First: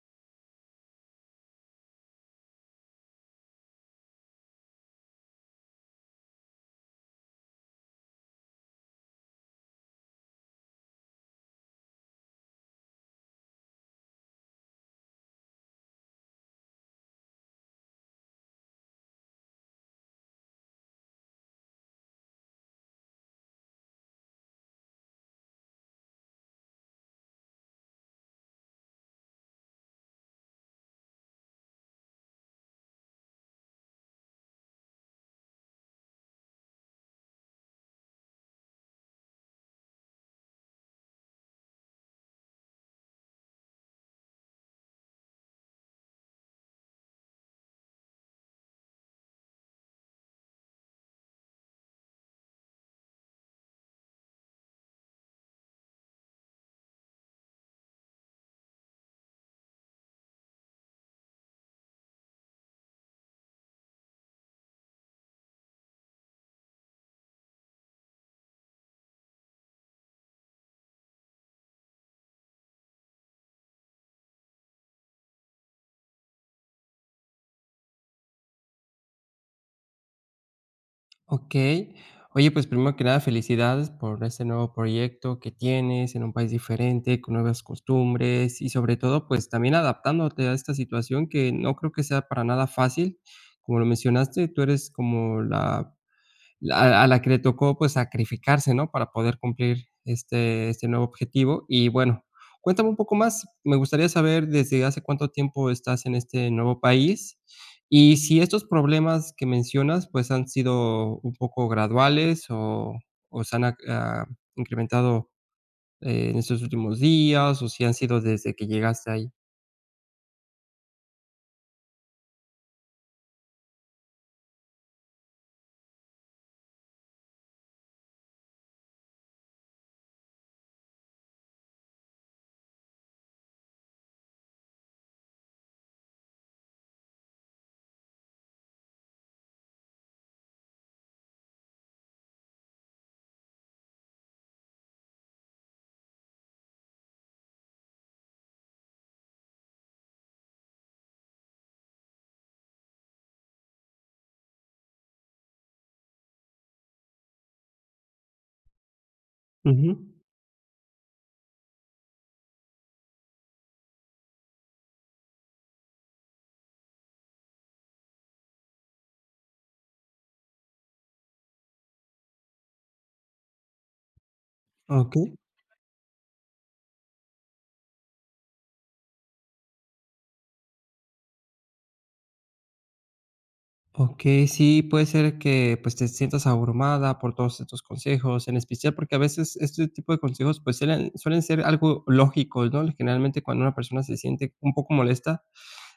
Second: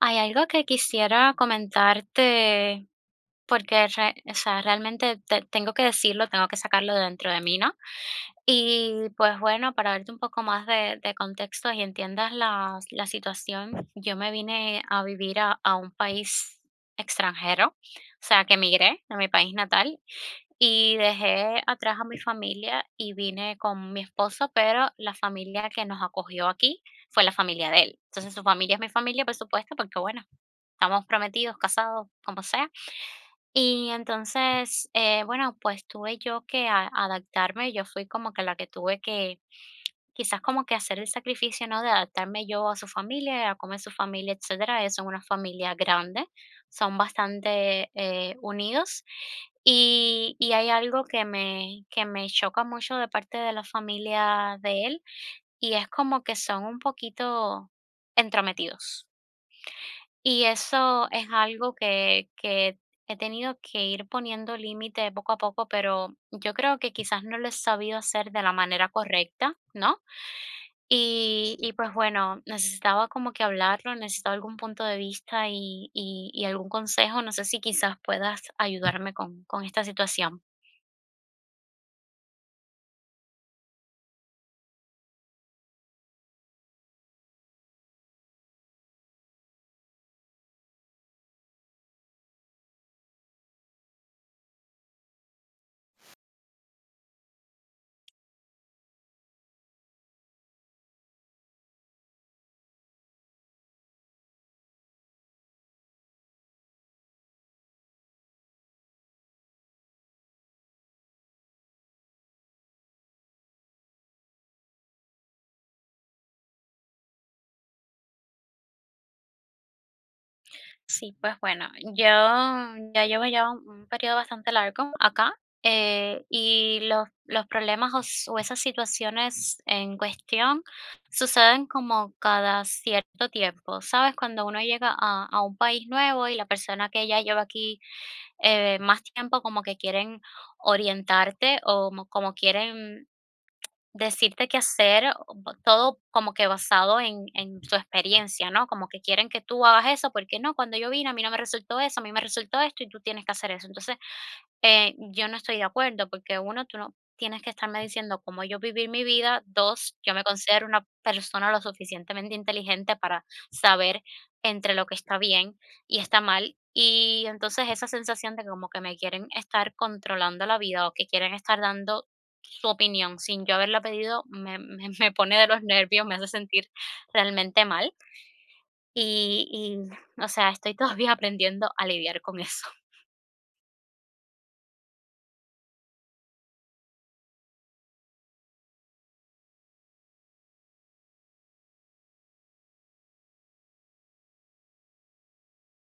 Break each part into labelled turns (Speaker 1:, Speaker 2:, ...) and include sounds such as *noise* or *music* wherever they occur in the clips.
Speaker 1: Hay algo que quisiera comentarte, porque realmente tengo que decirlo, tengo que sacarlo de dentro de mí, ¿no? Y pues bueno, para darte un poco más de contexto y entiendas la situación, yo me vine a vivir a un país extranjero, o sea, que emigré de mi país natal y dejé atrás a mi familia y vine con mi esposo, pero la familia que nos acogió aquí fue la familia de él. Entonces, su familia es mi familia, por supuesto, porque bueno, estamos prometidos, casados, como sea. Y entonces, bueno, pues tuve yo que adaptarme. Yo fui como que la que tuve que Quizás como que hacer el sacrificio, ¿no? De adaptarme yo a su familia, a cómo es su familia, etcétera. Ellos son una familia grande, son bastante unidos. Y hay algo que que me choca mucho de parte de la familia de él, y es como que son un poquito entrometidos. Y eso es algo que he tenido que ir poniendo límite poco a poco, pero yo creo que quizás no lo he sabido hacer de la manera correcta, ¿no? Y pues bueno, necesitaba como que hablarlo, necesitaba algún punto de vista y algún consejo. No sé si quizás puedas ayudarme con esta situación.
Speaker 2: Okey. Oye, pues, primero que nada, felicidades por este nuevo proyecto que tienes en un país diferente, con nuevas costumbres y, sobre todo, pues, también adaptándote a esta situación que no creo que sea para nada fácil. Como lo mencionaste, tú eres como la a la que le tocó, pues, sacrificarse, ¿no? Para poder cumplir este nuevo objetivo. Y bueno, cuéntame un poco más. Me gustaría saber desde hace cuánto tiempo estás en este nuevo país y si estos problemas que mencionas, pues, han sido un poco graduales o se han ac ah, incrementado en estos últimos días o si han sido desde que llegaste ahí.
Speaker 1: Sí, pues bueno, yo ya llevo un periodo bastante largo acá, y los problemas o esas situaciones en cuestión suceden como cada cierto tiempo, ¿sabes? Cuando uno llega a un país nuevo y la persona que ya lleva aquí más tiempo como que quieren orientarte como quieren decirte qué hacer, o bo todo como que basado en tu experiencia, ¿no? Como que quieren que tú hagas eso, porque no, cuando yo vine, a mí no me resultó eso, a mí me resultó esto y tú tienes que hacer eso. Entonces yo no estoy de acuerdo, porque uno, tú no tienes que estarme diciendo cómo yo vivir mi vida. Dos,
Speaker 2: Ujú.
Speaker 1: yo me considero una persona lo suficientemente inteligente para saber entre lo que está bien y está mal. Y entonces esa sensación de como que me quieren estar controlando la vida o que quieren estar dando su opinión sin yo haberla pedido, me *laughs* me
Speaker 2: Okey.
Speaker 1: pone de los nervios, me hace sentir realmente mal. Y, o sea, estoy todavía aprendiendo a lidiar con eso.
Speaker 2: Ok, sí, puede ser que pues te sientas abrumada por todos estos consejos, en especial porque a veces este tipo de consejos pues suelen ser algo lógicos, ¿no? Generalmente cuando una persona se siente un poco molesta,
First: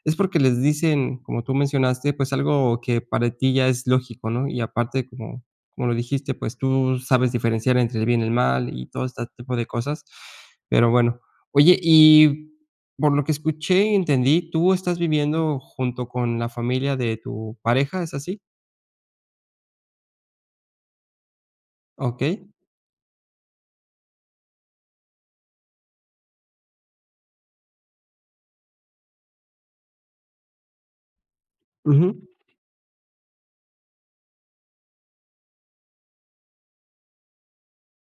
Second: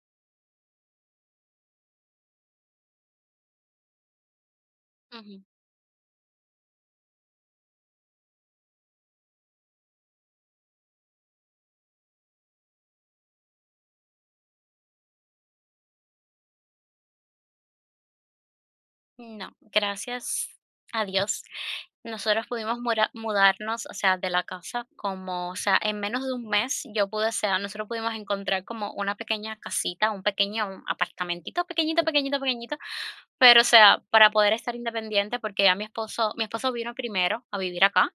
Speaker 2: es porque les dicen, como tú mencionaste, pues algo que para ti ya es lógico, ¿no? Y aparte, como lo dijiste, pues tú sabes diferenciar entre el bien y el mal y todo este tipo de cosas. Pero bueno, oye, y por lo que escuché y entendí, tú estás viviendo junto con la familia de tu pareja, ¿es así?
Speaker 1: No, gracias a Dios. Nosotros
Speaker 2: Okey.
Speaker 1: pudimos mudarnos, o sea, de la casa, como, o sea, en menos de un mes yo pude, o sea, nosotros pudimos encontrar como una pequeña casita, un pequeño apartamentito, pequeñito,
Speaker 2: Ujú,
Speaker 1: pequeñito, pequeñito, pero, o sea, para poder estar independiente, porque ya mi esposo vino primero a vivir acá,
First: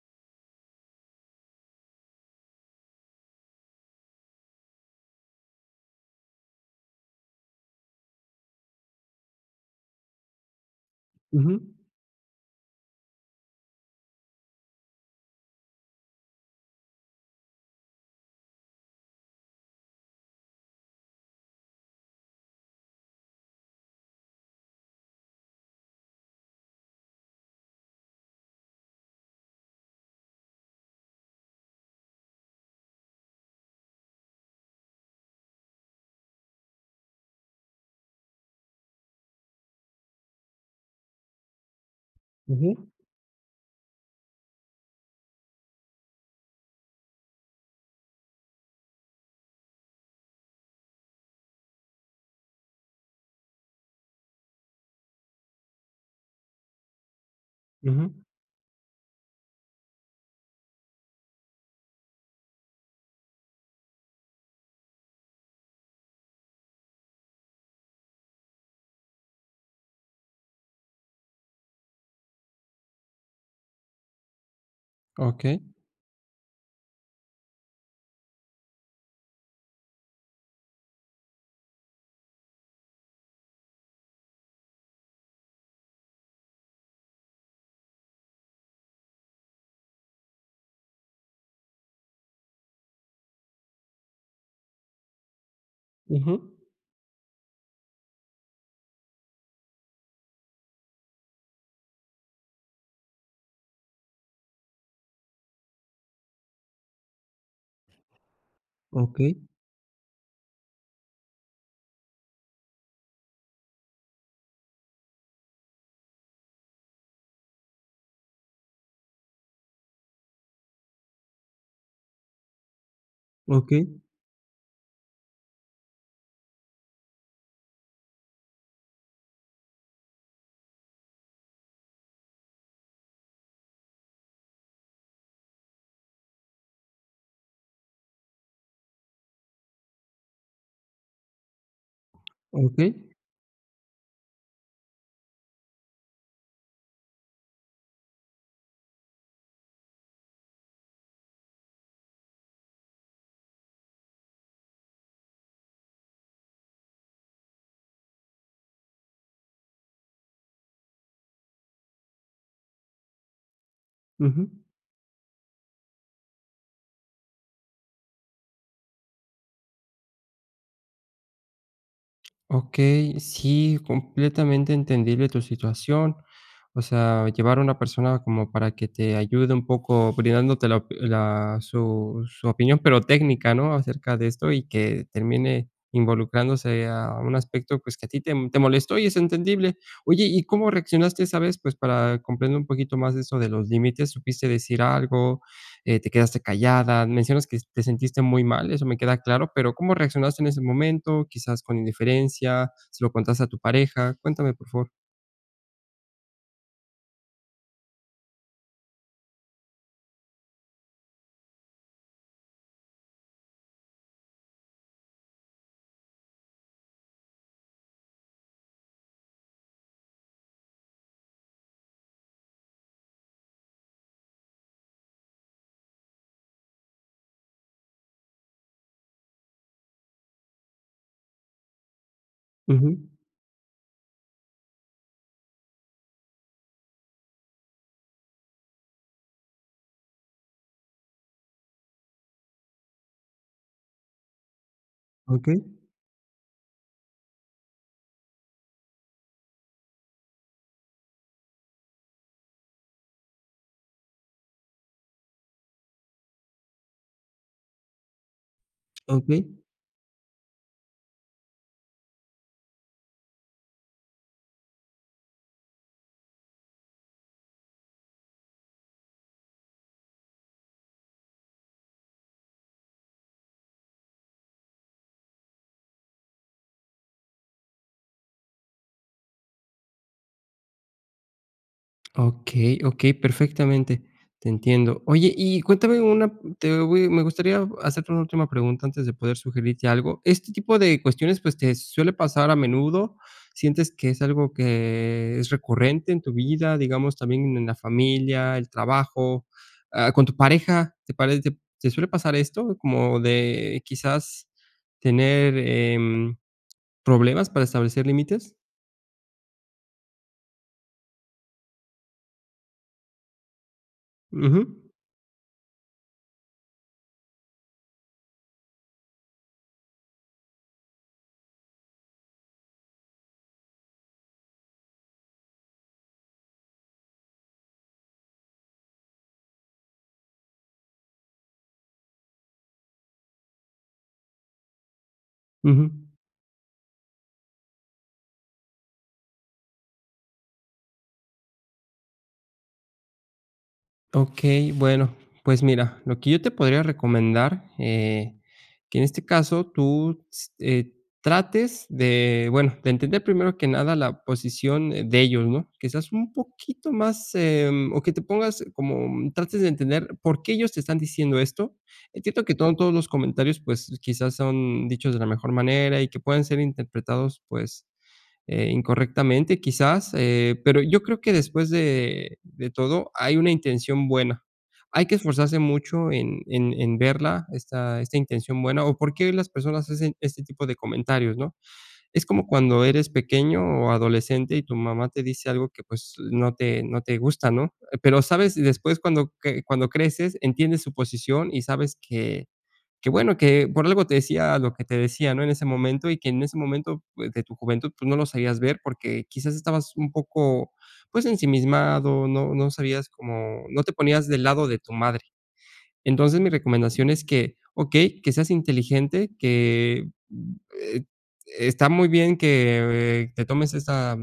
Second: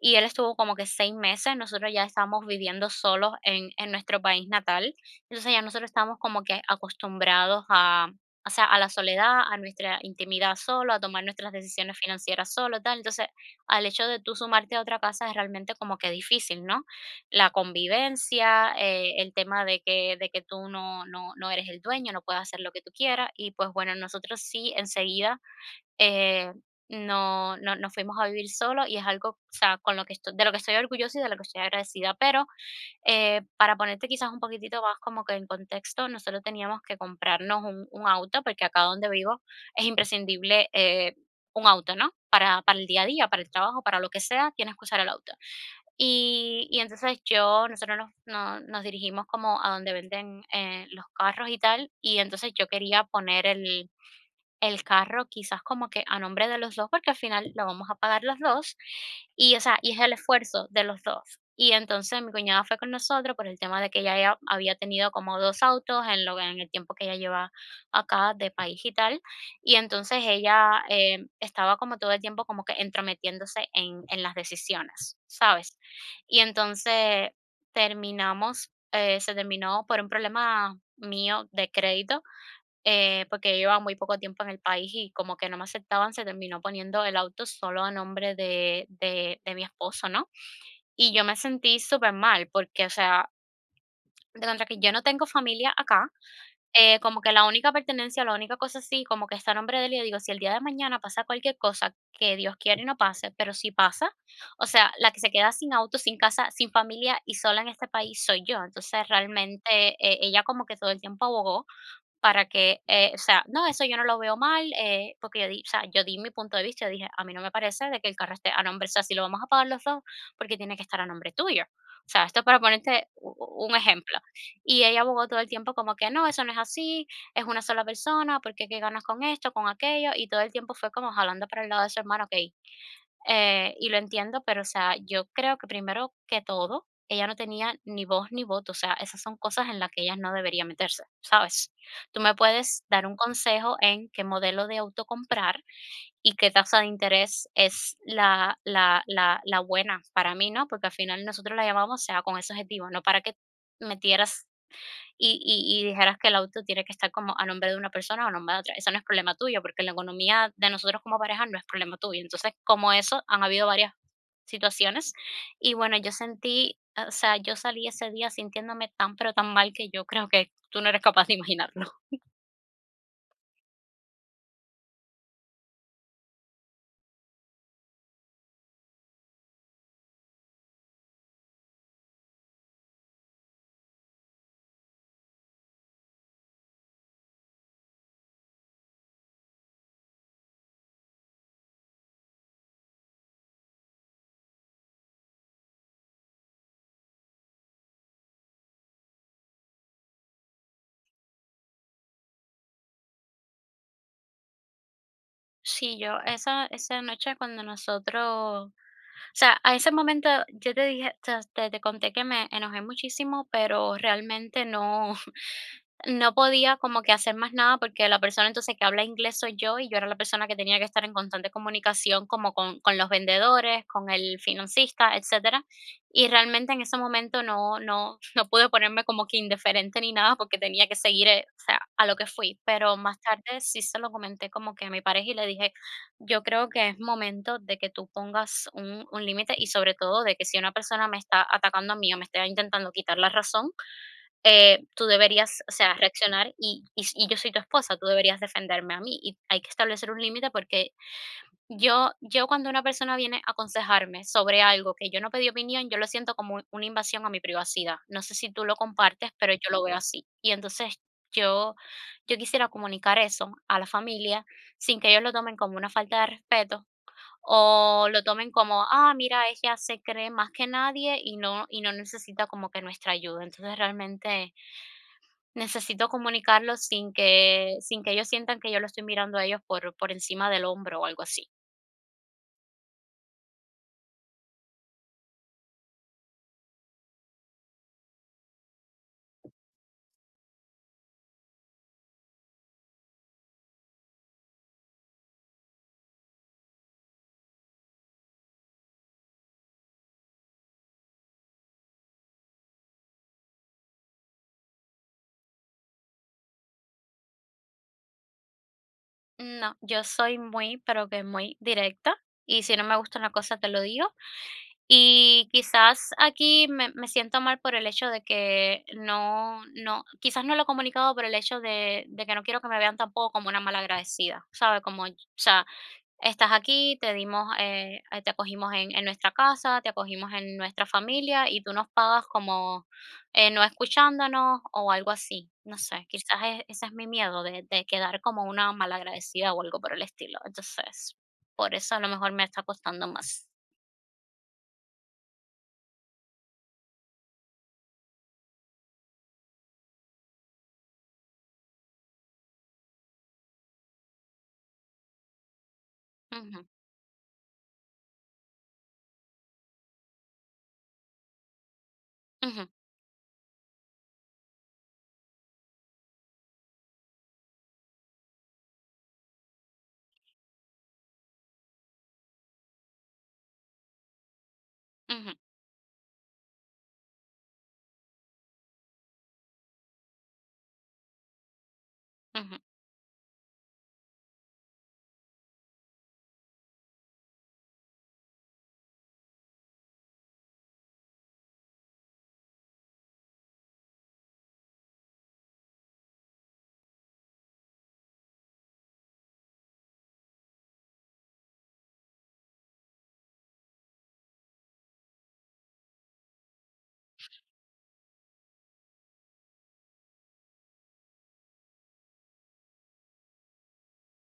Speaker 1: y él estuvo como que 6 meses, nosotros ya estábamos viviendo solos en nuestro país natal. Entonces, ya nosotros estábamos como que acostumbrados a, o sea, a la soledad, a nuestra intimidad solo, a tomar
Speaker 2: ujú,
Speaker 1: nuestras decisiones financieras solo, tal. Entonces, al hecho de tú sumarte a otra casa es realmente como que difícil, ¿no? La convivencia, el tema de que tú no eres el dueño, no puedes hacer lo que tú quieras. Y, pues, bueno, nosotros sí enseguida, eh, no nos fuimos a vivir solo y es algo, o sea, con lo que esto de lo que estoy orgullosa y de lo que estoy agradecida. Pero, para ponerte quizás un poquitito más como que en contexto, nosotros teníamos que comprarnos un auto, porque acá donde vivo es imprescindible, un auto, ¿no? Para el
Speaker 2: ujú,
Speaker 1: día a día, para el trabajo, para lo que sea, tienes que usar el auto. Y entonces yo nosotros nos no nos dirigimos como a donde venden, los carros y tal, y entonces yo quería poner el carro quizás como que a nombre de los 2 porque al final lo vamos a
Speaker 2: ujú.
Speaker 1: pagar los dos y, o sea, y es el esfuerzo de los dos. Y entonces mi cuñada fue con nosotros por el tema de que ella ya había tenido como 2 autos en lo en el tiempo que ella lleva acá de país y tal, y entonces ella, estaba como todo el tiempo como que entrometiéndose en las decisiones,
Speaker 2: Okey,
Speaker 1: ¿sabes? Y entonces terminamos, se terminó por un problema mío de crédito, porque llevaba muy poco tiempo en el país y como que no me aceptaban, se terminó poniendo el auto solo a nombre de mi esposo, ¿no? Y yo me sentí súper mal porque, o sea, de contra que yo no tengo familia acá,
Speaker 2: ujú.
Speaker 1: como que la única pertenencia, la única cosa sí, como que está a nombre de él y yo digo, si el día de mañana pasa cualquier cosa que Dios quiere y no pase, pero si pasa, o sea, la que se queda sin auto, sin casa, sin familia y sola en este país soy yo. Entonces
Speaker 2: Okey,
Speaker 1: realmente ella como que todo el tiempo abogó para que, o sea, no, eso yo no lo veo mal, porque yo di, o sea, yo di mi punto de vista, yo dije, a mí no me parece de que el carro esté a nombre, o sea, si lo vamos a pagar los dos, porque tiene que estar a nombre tuyo. O sea, esto es para ponerte un
Speaker 2: okey,
Speaker 1: ejemplo. Y ella abogó todo el tiempo como que no, eso no es así, es una sola persona, porque qué ganas con esto, con aquello, y todo el tiempo fue como jalando para el lado de su hermano, ok, y lo entiendo, pero, o sea, yo creo que primero que todo, ella no tenía ni voz ni voto, o sea, esas son cosas en las que ella no debería meterse, ¿sabes? Tú me puedes
Speaker 2: okey.
Speaker 1: dar un consejo en qué modelo de auto comprar y qué tasa de interés es la buena para mí, ¿no? Porque al final nosotros la llamamos, o sea, con ese objetivo, no para que metieras y dijeras que el auto tiene que estar como a nombre de una persona o a nombre de otra. Eso no es problema tuyo, porque la economía de nosotros como pareja no es problema tuyo. Entonces, como eso, han habido varias
Speaker 2: Ujú.
Speaker 1: situaciones. Y bueno, yo sentí, o sea, yo salí ese día sintiéndome tan, pero tan mal que yo creo que tú no eres capaz de imaginarlo. *laughs*
Speaker 2: Ok, sí, completamente entendible tu situación. O sea, llevar a una persona como para que te ayude un poco brindándote su, su opinión, pero técnica, ¿no? Acerca de esto y que termine involucrándose a un aspecto pues que a ti te molestó y es entendible. Oye, ¿y cómo reaccionaste esa vez? Pues para comprender un poquito más eso de los límites, ¿supiste decir algo? Te quedaste callada, mencionas que te sentiste muy mal, eso me queda claro, pero ¿cómo reaccionaste en ese momento? Quizás con indiferencia, se lo contaste a tu pareja, cuéntame por favor.
Speaker 1: Sí, yo esa noche cuando nosotros, o sea, a ese momento yo te dije, o te conté que me enojé muchísimo, pero realmente no podía como que hacer más nada porque la persona entonces que habla inglés soy yo y yo era la persona que tenía que estar en constante comunicación como con los vendedores, con el financista, etcétera. Y realmente en ese momento no, *laughs* no pude ponerme como que indiferente ni nada porque tenía que seguir o sea, a lo que fui. Pero
Speaker 2: Ujú,
Speaker 1: más tarde sí se lo comenté como que a mi pareja y le dije, yo creo que es momento de que tú pongas un límite y sobre todo de que si una persona me está atacando a mí o me está intentando quitar la razón, tú deberías,
Speaker 2: okey,
Speaker 1: o sea, reaccionar y yo soy tu esposa, tú deberías defenderme a mí y hay que establecer un límite porque yo cuando una persona viene a aconsejarme sobre algo que yo no pedí opinión, yo lo siento como una invasión a mi privacidad. No sé si tú lo compartes,
Speaker 2: okey.
Speaker 1: pero yo lo veo así. Y entonces yo, yo quisiera comunicar eso a la familia sin que ellos lo tomen como una falta de respeto o lo tomen como, ah, mira, ella se cree más que nadie y no necesita como que nuestra ayuda. Entonces realmente necesito comunicarlo sin que ellos sientan que yo lo estoy mirando a ellos por encima del hombro o algo así.
Speaker 2: Okey, okey, perfectamente, te entiendo. Oye, y cuéntame una te voy me gustaría hacerte una última pregunta antes de poder sugerirte algo. ¿Este tipo de cuestiones, pues, te suele pasar a menudo? ¿Sientes que es algo que es recurrente en tu vida, digamos, también en la familia, el trabajo, ah, con tu pareja? ¿Te parece? Te suele pasar esto? Como de quizás tener, problemas para establecer límites.
Speaker 1: No, yo soy muy, pero que muy directa, y si no me gusta una cosa te lo digo,
Speaker 2: Ujú,
Speaker 1: y quizás aquí me siento mal por el hecho de que no quizás no lo he comunicado por el hecho de que no quiero que me vean tampoco como una malagradecida, ¿sabes? Como, o sea, estás aquí, te dimos, te acogimos en nuestra casa, te acogimos en nuestra familia y tú nos pagas como, no escuchándonos o algo así. No
Speaker 2: ujú.
Speaker 1: sé, quizás ese es mi miedo de quedar como una malagradecida o algo por el estilo. Entonces, por eso a lo mejor me está costando más.
Speaker 2: Ok, bueno, pues mira, lo que yo te podría recomendar, que en este caso tú s trates de, bueno, de entender primero que nada la posición, de ellos, ¿no? Que seas un
Speaker 1: Ujú,
Speaker 2: poquito más, o que te pongas como trates de entender por qué ellos te están diciendo esto. Entiendo que
Speaker 1: ujú.
Speaker 2: no todos los comentarios, pues, quizás son dichos de la mejor manera y que pueden ser interpretados, pues, incorrectamente quizás, pero yo creo que después de todo hay una intención buena. Hay que
Speaker 1: Ujú,
Speaker 2: esforzarse mucho en verla, esta intención buena, o por qué las personas hacen este tipo de comentarios, ¿no? Es como
Speaker 1: ujú,
Speaker 2: cuando eres pequeño o adolescente y tu mamá te dice algo que, pues, no te gusta, ¿no? Pero, ¿sabes? Después cuando creces, entiendes su posición y sabes que bueno, que por algo te decía lo que te decía, ¿no? En ese momento, y que en ese momento, pues, de tu juventud, pues, no lo sabías ver porque quizás estabas un poco, pues, ensimismado, sabías como no te ponías del lado de tu madre. Entonces, mi recomendación es que, okey, que seas inteligente, que, eh, está muy bien que te tomes esta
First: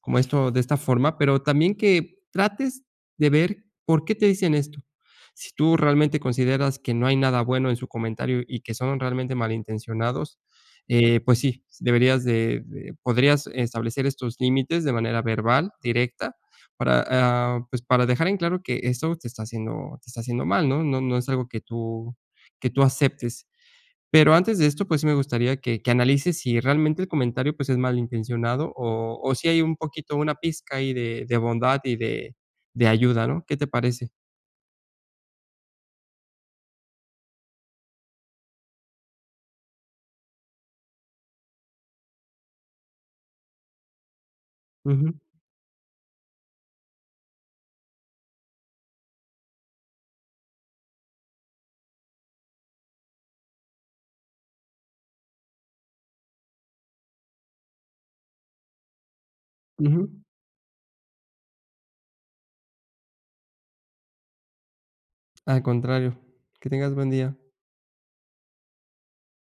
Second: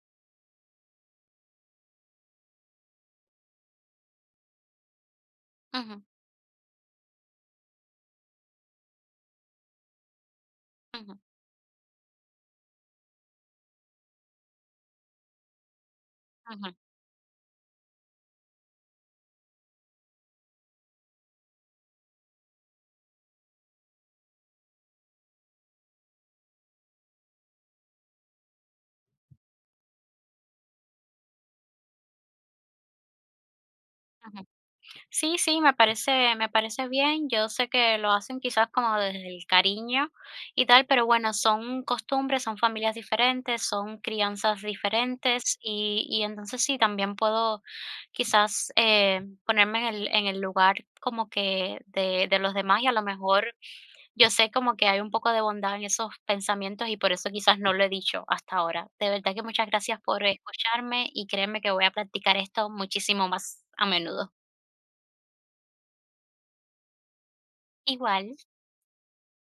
Speaker 2: como esto de esta forma, pero también que trates de ver por qué te dicen esto. Si tú
Speaker 1: ujú,
Speaker 2: realmente consideras que no hay nada bueno en su comentario y que son realmente malintencionados,
Speaker 1: ujú,
Speaker 2: pues sí, deberías de podrías establecer estos límites de manera verbal, directa,
Speaker 1: ujú,
Speaker 2: para, ah, pues, para dejar en claro que esto te está haciendo mal, ¿no? Es algo que tú aceptes. Pero antes de esto, pues, sí me gustaría que analices si realmente el comentario, pues, es malintencionado o si hay un poquito, una pizca ahí de bondad y de ayuda, ¿no? ¿Qué te parece?
Speaker 1: ujú. Sí, sí, me parece bien. Yo sé que lo hacen quizás como desde el cariño y tal, pero bueno, son costumbres, son familias diferentes, son crianzas
Speaker 2: Ujú,
Speaker 1: diferentes y entonces sí, también puedo quizás ponerme en en el lugar como que de los demás y a lo mejor yo sé como que hay un poco de bondad en esos pensamientos y por eso quizás no lo he dicho hasta ahora. De verdad que muchas
Speaker 2: ujú.
Speaker 1: gracias por escucharme y créeme que voy a practicar esto muchísimo más a menudo.
Speaker 2: Al contrario. Que tengas buen día.
Speaker 1: Igual.